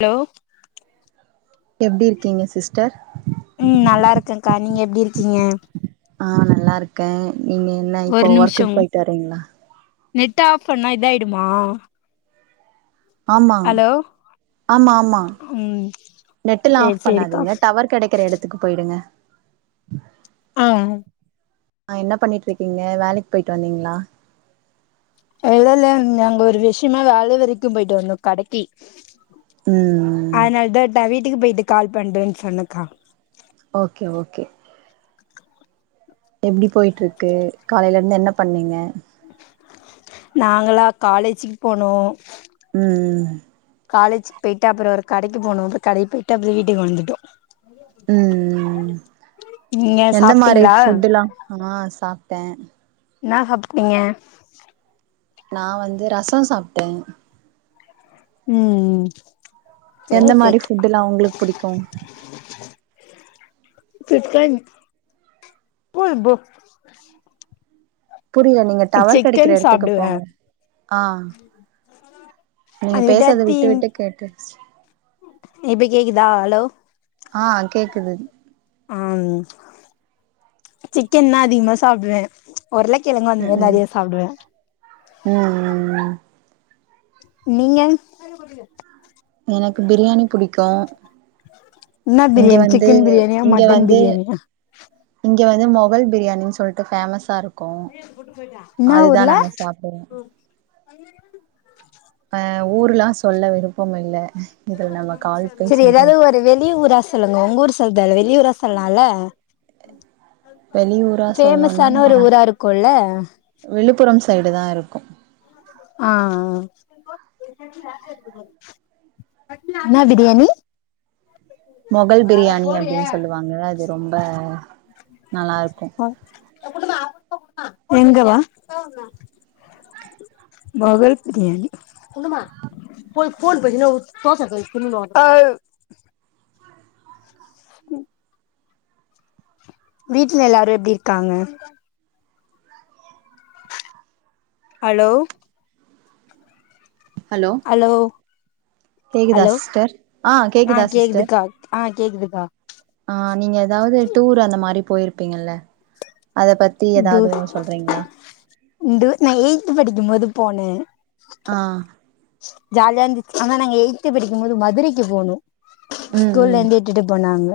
hello எப்டி இருக்கீங்க sister ம் நல்லா இருக்கேகா நீங்க எப்டி இருக்கீங்க ஆ நல்லா இருக்கே நீங்க என்ன இப்போ ஒரு நிமிஷோ ஒர்க்குக்கு போயிட்டு வரீங்ளா நெட் ஆஃப் பண்ணா இதா ஆயிடுமா ஆமா ஆமா ஆமா ம் நெட் எல்லா சேரி ஆஃப் சேரிக்கா பண்ணாதீங்க டவர் கெடைக்கிற எடத்துக்கு போயிடுங்க ஆ ஆ என்ன பண்ணிட்ருக்கீங்க வேலைக்கு போயிட்டு வந்தீங்ளா இல்லல்ல நாங்க ஒரு விஷ்யமா வேல வரைக்கு போயிட்டு வந்தோ கடைக்கி ம் அதனால தா டா வீட்டுக்கு போயிட்டு கால் பண்றேனு சொன்னக்கா ஓகே ஓகே எப்டி போயிட்ருக்கு காலைல இருந்து என்ன பண்ணீங்க நாங்களா காலேஜுக்கு போனோ ம் காலேஜிக்கு போயிட்டு அப்றோ ஒரு கடைக்கு போனோ அப்றோ கடைக்கு போயிட்டு அப்றோ வீட்டுக்கு வந்துட்டோ ம் நீங்க எந்த மாரி சாப்டீங்ளா ஃபுட்டுல்லா ஆ சாப்டே என்னா சாப்டீங்க நா வந்து ரசோ சாப்டே ம் சேரி எந்த மாரி சேரி ஃபுட்டுல்லா ஒங்ளுக்கு புடிக்கு சிக்கன் [unintelligible] புரியல நீங்க டவர் கெடைக்கற சிக்கன் எடத்துக்கு சாப்டுவே போங்க ஆ நீங்க அது பேசுறது விட்டு விட்டாத்தி விட்டு கேக்குது இப்ப கேக்குதா ஹலோ ஆ கேக்குது ஆம் சிக்கன்தா அதிகமா சாப்டுவே ஒருள கெழங்கு ம் அந்தமாரி ம் நெறையா சாப்டுவே ம் ம் நீங்க எனக்கு பிரியாணி புடிக்கு என்ன இங்க பிரியாணி வந்து சிக்கன் பிரியாணியா இங்க மட்டன் வந்து பிரியாணியா இங்க வந்து மொஹல் பிரியாணினு சொல்ட்டு ஃபேமஸா இருக் கு என்னா அதுதா ஊர்ல நாங்க சாப்டுவோ ஆ ஊர்லா சொல்ல விருப்பமில்ல செரி எதாது ஒரு வெளி ஊரா சொல்லுங்க ஒங்க ஊர் சொல் தேவ இல்ல வெளி ஊரா சொல்லலா வெளியூரா ஃபேமஸான ஒரு ஊரா இருக்குல விழுப்புர சைடு தா இருக்கு ஆ என்னா பிரியாணி மொகல் பிரியாணி அப்டின் சொல்லுவாங்க அது ரொம்ப நல்லாருக்கு எங்கவா மொகல் பிரியாணி ம் வீட்ல எல்லாரு எப்டி இருக்காங்க ஹலோ ஹலோ கேக்குதா ஹலோ சிஸ்டர் ஆ கேக்குதா சிஸ்டர் கேக்குதுக்கா ஆ கேக்குதுக்கா ஆ நீங்க எதாவது டூர் அந்த மாரி போய்ருப்பீங்கல்ல அத பத்தி எதாவது ஒன்னு சொல்றீங்ளா உண்டு நா எயித் படிக்குபோது போனே ஆ ஜாலியா இருந்துச்சு ஆனா நாங்க எயித் படிக்கு போது மதுரைக்கு போனோ ம் ஸ்கூல்ல ம் இருந்து இட்டுட்டு போனாங்க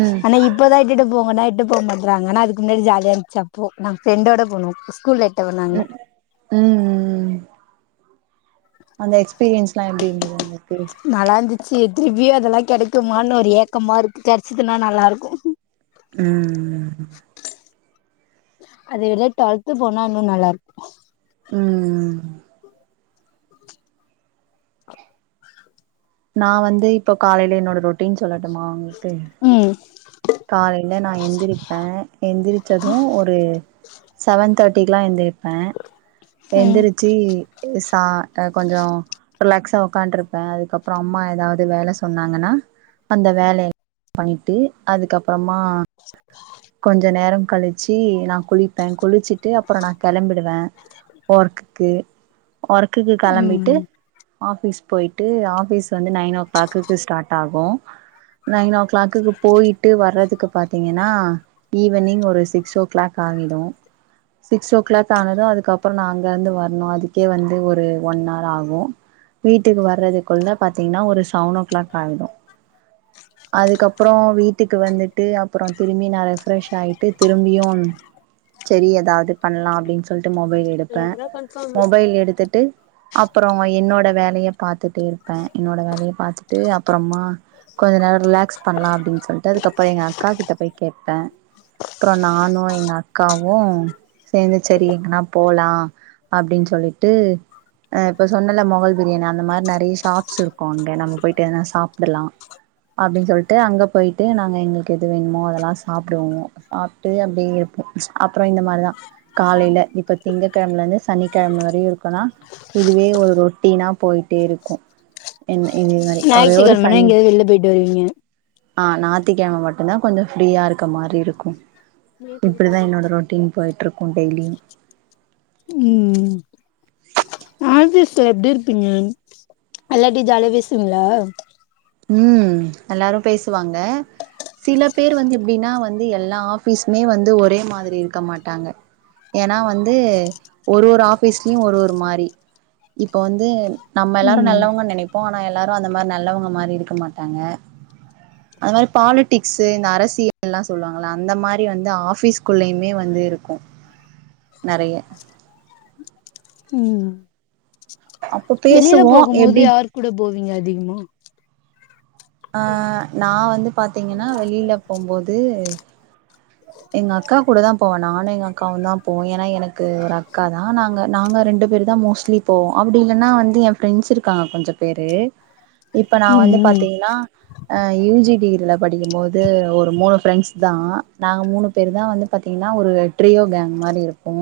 ம் ஆனா இப் இப்போதா இட்டுட்டு போங்கனா இட்டு போ மாட்றாங்க ஆனா அதுக்கு முன்னாடி ஜாலியா இருந்துச்சு அப்போ நா ஃப்ரெண்டோட போனோ ஸ்கூல்ல பதுனாங்கோ ம் ம் அந்த எக்ஸ்பீரியன்ஸ்ல்லா எப்டி இருந்துது உங்கள்க்கு நல்லா இருந்துச்சு திருப்பியு அதெல்லா கெடைக்குமான் ஒரு ஏக்கமா இருக்கு கெடைச்சிதுனா நல்லாருக்கு ம் [inaudible] அது எதோ டுவல்த்து போனா இன்னு நல்லாருக்கு ம் ம் நா வந்து இப்போ காலைல என்னோட ரொட்டீன் சொல்லட்டுமா உங்களுக்கு ம் காலைல நா எந்திரிப்ப எந்திரிச்சது ஒரு செவன் தேர்ட்டிக்குலா எந்திரிப் ப ம் எந்திரிச்சு சா அ கொஞ்சோ ரிலாக்ஸா உக்காண்ட் இருப்ப அதுக்கப்ற அம்மா எதாவது வேல சொன்னாங்கனா அந்த வேலயல்லா பண்ணிட்டு அதுக்கப்றமா கொஞ்சோ நேர கழிச் ச்சி நா குளிப்ப குளிச்சுட்டு அப்ற நா கெளம்பிடுவ ஒர்க்குகு ஒர்க்குக்கு கெளம்பிட்டு ம் ஆஃபீஸ் போயிட்டு ஆஃபீஸ் வந்து நைன் ஓ கிளாக்கு ஸ்டார்ட் ஆகு நைன் ஓ கி கிளாக்குக்கு போயிட்டு வர்றதுக்கு பாத்தீங்கனா ஈவினிங் ஒரு சிக்ஸ் ஓ கிளாக் ஆய்டு சிக்ஸ் ஓ கிளாக் ஆனது அதுக்கப்ற நா அங்கருந்து வரணு அதுக்கே வந்து ஒரு ஒன் ஹவர் ஆகு வீட்டுக்கு வர்றதுக்குள்ள பாத்தீங்கனா ஒரு செவன் ஓ கிளாக் ஆயிடு அதுக்கப் அப்ற வீட்டுக்கு வந்துட்டு அப்ற திரும்பி நா ரெஃப்ரெஷ் ஆயிட்டு திரும்பியு செரி எதாவது பண்லா அப்டின் சொல் ட்டு மொபைல் எடுப்ப மொபைல் எடுத்துட்டு அப்ற என்னோட வேலய பாத்துட்டு இருப்ப என்னோட வேலைய பாத்துட்டு அப்புறமா கொஞ்ச நேரோ ரிலாக்ஸ் பண்லா அப்டின் சொல்ட்டு அதுக்கப்புறோ எங்க அக்கா கிட்ட போய் கேப்ப அப்புறோ நானு எங்க அக்காவு சேந்து சரி எங்குனா போலா அப்டின் சொல்லிட்டு அ இப்போ சொன்னல்ல மால் பிரியாணி அந்த மாரி நெறைய ஷாப்ஸ் இருக்கு அங்க நம்ம போய்ட்டு எதுனா சாப்டுலா அப்டின் சொல்ட்டு அங்க போய்ட்டு நாங்க எங்களுக் எது வேணுமோ அதெல்லா சாப்புடுவோ சாப்ட்டு அப்டியே அப்புறோ இந்த மாரிதா காலேல இப்ப திங்க கெழ்ம்ல இருந்து சனிக்கெழம வரையு இருக்குனா இதுவே ஒரு ரொட்டீன்னா போய்ட்டே இருக்கு என்ன இதே மாரி ஒரே ஒரு ஞாயித்துக்கெழமனா சன் எங்கயாவது வெளில போய்ட்டு வருவீங்க ஆ நாத்திக்கெழம மட்டுந்தான் கொஞ்சோ ஃப்ரீயா இருக்க மாரி இருக்கு இப்புடிதா என்னோட ரொட்டீன் போய்ட்ருக்கு டெய்லியு ம் ஃபீஸ்ல எப்டி இருப்பீங்க எல்லாட்டியு ஜாலியா பேசுவீங்ளா ம் எல்லாரு பேசுவாங்க சில பேர் வந்து எப்டினா வந்து எல்லா ஆஃபீஸ்மே வந்து ஒரே மாதிரி இருக்க மாட்டாங்க ஏனா வந்து ஒரு ஒரு ஆபீஸ்ல்யு ஒரு ஒரு மாரி இப்போ வந்து நம்ம எல்லாரு ம் நல்லவுங்கன் நெனைப்போ ஆனா எல்லாரு அந்த மாரி நல்லவுங்க மாரி இருக்க மாட்டாங்க அது மாரி பாலிடிக்ஸு இந்த அரசியல்லா சொல்லுவாங்கள் அந்த மாரி வந்து ஆஃபீஸ்குள்ளயுமே வந்து இருக்கு நெறைய ம் அப்போ வெளில பேசுவோ போகுமோது எப்டி யார் கூட போவீங்க அதிகுமா ஆ நா வந்து பாத்தீங்கெனா வெளில போம்போது எங்க அக்கா கூடதா போவ நானு எங்க அக்காவுந்தா போவோ ஏனா எனக்கு ஒரு அக்காதா நாங்க நாங்க ரெண்டு பேருதா மோஸ் ட்லி போவோ அப்டி இல்லனா வந்து என் ஃபிரெண்ஸ் இருக்காங்க கொஞ்ச பேரு இப்ப நா ம் வந்து ம் பாத்தீங்னா அ யூ ஜி டிகிரில படிக்குமோது ஒரு மூணு ஃபிரெண்ஸ்தா நாங்க மூணு பேருதா வந்து பாத்தீங்குனா ஒரு ட்ரியோ கேங் மாரி இருப்போ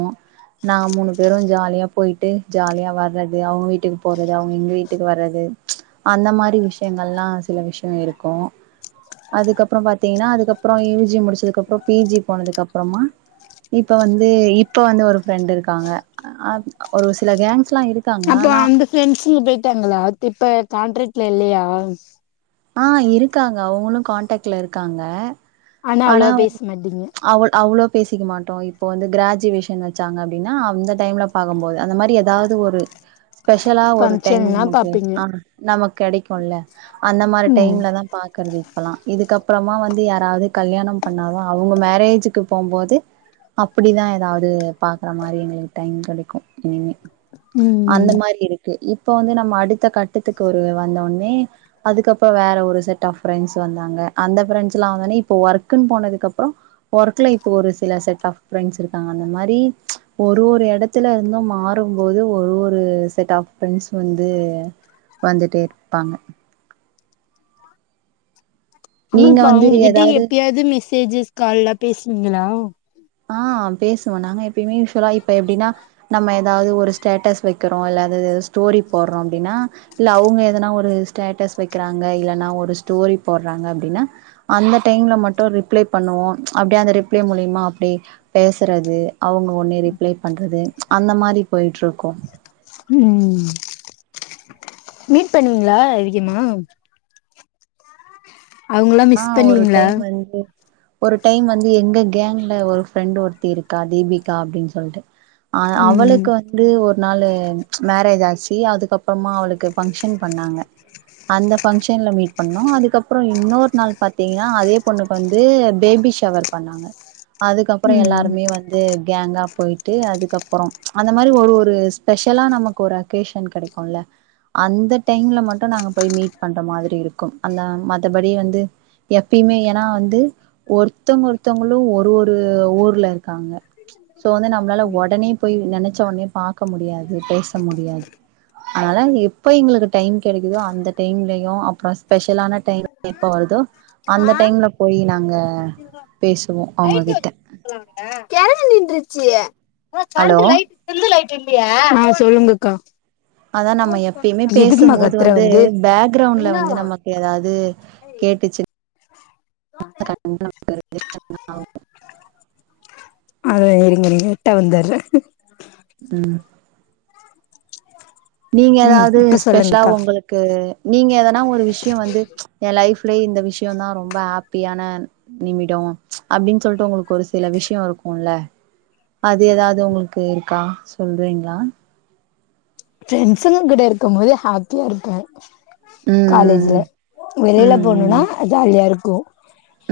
நாங்க மூணு பேரு ஜாலியா போய்ட்டு ஜாலியா வர்றது அவ்ங்க வீட்டுக்கு போறது அவ்ங்க எங்க வீட்டுக்கு வரது அந்த மாரி விஷியங்கல்லா சில விஷ்யோ இருக்கு அதுக்கப்புறோ பாத்தீங்னா அதுக்கப்புறோ யூ ஜி முடிச்சதுக்கப்றோ பி ஜி போனதுக்கப்றமா இப்ப வந்து இப்ப வந்து ஒரு ஃபிரெண்டு இருக்காங்க அத் ஒரு சில கேங்ஸ்லா இரு அப்போ அந்த ஃபிரெண்ஸ்ங்க பேய்டாங்குளா இப்ப கான்ட்ரட்ல இல்லையா ஆ இருக்காங்க அவுங்குளு கான்டக்ட்ல இருக்காங்க ஆனா அவ்ளவா அவ பேச மாட்டீங்க அவுள் அவ்ளோ பேசிக்க மாட்டோ இப்போ வந்து கிராஜுவேஷன் வச்சாங்க அப்டினா அந்த டைம்ல பாக்கும்போது அந்த மாரி எதாது ஒரு [inaudible] ஸ்பெஷலா ஒரு டைம் பங்க்ஷன்னா நமக்கு பாப்பீங்க ஆ நமக்கு கெடைக்குல அந்த மாரி ம் டைம்லதா பாக்கறது இப்பலா இதுக்கப்புறமா வந்து யாராவ்து கல்யாணம் பண்ணாதா அவ்ங்க மேரேஜுக்கு போம்போது அப்புடிதா எதாவ்து பாக்ற மாரி எங்களுக்கு டைம் கெடைக்கு இனிமே ம் அந்த ம் மாரி இரு க்கு இப்ப வந்து நம்ம அடுத்த கட்டத்துக்கு ஒரு வந்தோனே அதுக்கப் இப்ப வேற ஒரு செட் ஆஃப் ஃபிரெண்ஸ் வந்தாங்க அந்த ஃபிரண்ஸ்லா வந்தோனே இப்போ ஒர்க்குன் போனதுக்கப்றோ ஒர்க்ல இப்ப ஒரு சில செட் ஆஃப் ஃபிரண்ஸ் இருக்காங்க அந்த மாரி ஒரு ஒரு எட த்துல இருந்து மாறும்போது ஒரு ஒரு செட் ஆஃப் ஃபிரெண்ஸ் வந்து வந்துட்டே இருப்பாங்க நீங்க ஆமாப்பா வந்து அவுங்ககிட்ட ஏதாவது எப்பயாவது மெசேஜஸ் கால்லா பேசுவீங்ளா ஆ பேசுவே நாங்க எப்பியுமே யூஸ்வலா இப்ப எப்டின்னா நம்ம ஏதாவ்து ஒரு ஸ்டேட்டஸ் வைக்கிறோ இல்லது ஸ்டோரி போட்றோ அப்டின்னா இல்ல அவூங்க எதனா ஒரு ஸ்டேட்டஸ் வைக்கிறாங்க இல்லன்னா ஒரு ஸ்டோரி போட்றாங்க அப்டின்னா அந்த டைம்ல மட்டு ரிப்ளே பண்ணுவோ அப்டியே அந்த ரிப்ளே மூலியமா அப்டியே பேசறது அவுங்க ஒட்ண்ணே ரிப்ளே பண்றது அந்த மாதிரி பொய்ட்ருக்கு ம் மீட் பண்ணுவீங்ளா அதிகமா அவங்களா ஆ மிஸ் ஒரு பண்ணுவீங்களா டைம் வந்து ஒரு டைம் வந்து எங்க கேங்ல ஒரு ஃப்ரெண்ட் ஒருத்தி இருக்கா தீபிகா அப்டின்னு சொல்ட்டு ஆ ம் அவளுக்கு வந் து ஒரு நாள் மேரேஜ் ஆச்சு அதுக்கப்றமா அவளுக்கு பங்க்ஷன் பண்ணாங்க அந்த ஃபங்க்ஷன்ல மீட் பண்ணோ அதுக்கப்றோ இன்னொரு நாள் பாத்திங்ன்னா அதே பொண்ணுக்கு வந்து பேபி ஷவர் பண்ணாங்க அதுக்கப்றோ ம் எல்லாருமே வந்து அது கேங்கா பொய்ட்டு அதுக்கப்றோ அந்த மாரி ஒரு ஒரு ஸ்பெஷலா நமக்கு ஒரு அக்கேஷன் கெடைக்கு ல்ல அந்த டைம்ல மட்டு நாங்க போய் மீட் பண்ற மாதிரி இருக்கு அந்த மத்த படி வந்து எப்பியுமே ஏனா வந்து ஒருத்தங்க ஒருத்தவங்ளு ஒரு ஒரு ஊர்ல இருக்காங்க ஸோ வந்து நம்ளால ஒடனே போய் நெனச்ச ஒடனே பாக்க முடியாது பேச முடியாது அதனால எப்ப எங்ளுக்கு டைம் கெடைக்குதோ அந்த டைம்லயு அப்றோ ஸ்பெஷலான டைம் எப்ப வருதோ அந்த டைம்ல போய் நாங்க பேசுவோ அவுங்க கிட்ட ஆ ஹலோ சொல்லுங்கக்கா அதா நம்ப எப்பயுமே பேசு எதுக்குமா போது கத்துற வந்து பேக்ரவுண்ட்ல வந்து நமக்கு எதாது கேட்டுச்சு [unintelligible] அது நீங்க [unintelligible] இருட்டா வந்தற்ரே ம் நீங்க ம் எதாவ்து இப்ப ஸ்பெஷலா சொல்லுங்க்கா உங்களுக் கு நீங்க எதனா ஒரு விஷ்யோ வந்து ஏ லைஃப்லயே இந்த விஷ்யோதா ரொம்ப ஹேப்பியான நிமிடோ அப்டின் சொல்ட்டு ஒங்ளுக் ஒரு சில விஷ்யோ இருக்குல அது எதாவ்து ஒங்ளுக்கு இருக்கா சொல்றீங்ளா ஃப்ரெண்ட்ஸ்ங்க கூட இருக்கு போது ஹேப்பியா இருக்கு காலேஜ்ல ம் வெளியில ம் போணுனா ஜாலியா இருக்கு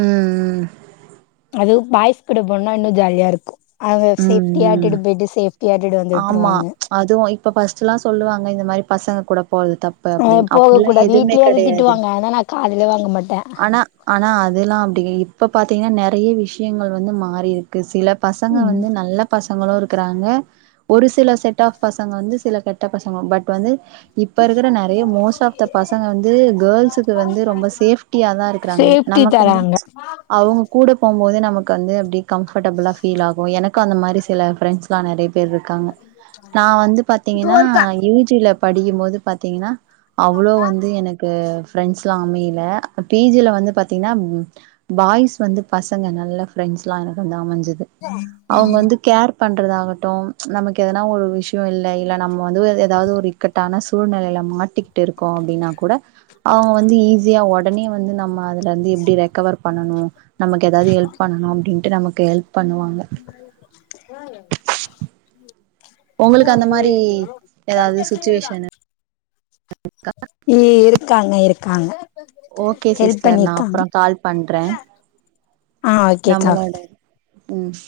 ம் ம் அதுவு பாய்ஸ் கூட போனனா இன்னு ஜாலியா இருக்கு அவுங்க ம் சேஃப்டிய ம் இட்டுட்டு பொய்ட்டு சேஃப்டியா இட்டுட்டு வந்து ஆமா விட்ருவாங்க அதுவு இப்ப ஃபஸ்ட்டுலா சொல்லுவாங்க இந்த மாரி பசங்க கூட போறது தப் பு அ அப்டின்னு போக அப்ட்லா கூடாது எதுவுமே வீட்லயே அது கெடையாது திட்டுவாங்க ஆனா நா காதுல வாங்க மாட்டே ஆனா ஆனா அதுலா அப்டி இப்ப பாத்திங்ன்னா நெறைய விஷயங்கள் வந்து மாறிருக்கு சில பசங்க ம் வந்து நல்ல பசங்களு இருக்குறாங்க ஒரு சில செட் ஆஃப் பசங்க வந்து சில கெட்ட பசங்க பட் வந்து இப்ப இருக்குற நெறைய மோஸ்ட் ஆஃப் த பசங்க வந்து கேர்ள்ஸுக்கு வந்து ரொம்ப சேஃப்டியா தா இருக்குறாங்க சேஃப்டி தராங்க அவுங்க கூட போம்போது நமக்கு வந்து அப்டி கம்ஃபர்டபிளா ஃபீல் ஆகு எனக்கு அந்த மாரி சில ஃப்ரெண்ட்ஸ் லா நெறைய பேர் இருக்காங்க நா வந்து பாத்திங்கன்னா யூ ஜி ல படிக்கும்போது பாத்திங்கன்னா அவ்ளோ வந்து எனக்கு ஃப்ரெண்ட்ஸ்லா அமையல பி ஜி ல வந்து பாத்தீங்ன்னா பாய்ஸ் வந்து பசங்க நல்ல ஃப்ரெண்ட்ஸ்லா எனக்கு வந்து அமஞ்சது அவுங்க வந்து கேர் பண்றது ஆகட்டும் நமக்கு எதனா ஒரு விஷ் யோ இல்ல இல்ல நம்ப வந்து எதாது ஒரு இக்கட்டான சூழ்நிலையில மாட்டிக்கிட்டு இருக்கோ அப்டின்னா கூட அவுங்க வந்து ஈஸியா ஒடனே வந்து நம்ப அதுல இருந்து எப்டி ரெக்கவர் பண்ணனு நமக்கு எதாது ஹெல்ப் பண்ணனு அப்டின்ட்டு நமக்கு ஹெல்ப் பண்ணுவாங்க ஒங்களுக்கு அந்த மாரி எதாது சுச்சுவேஷனு க்கா இ இருக்காங்க இருக்காங்க ஓகே ஹெல்ப் சிஸ்டர் நா பண்ணிருக்காங்க அப்றோ கால் பண்றே ஆ ஓகேக்கா நம்மளோட ம்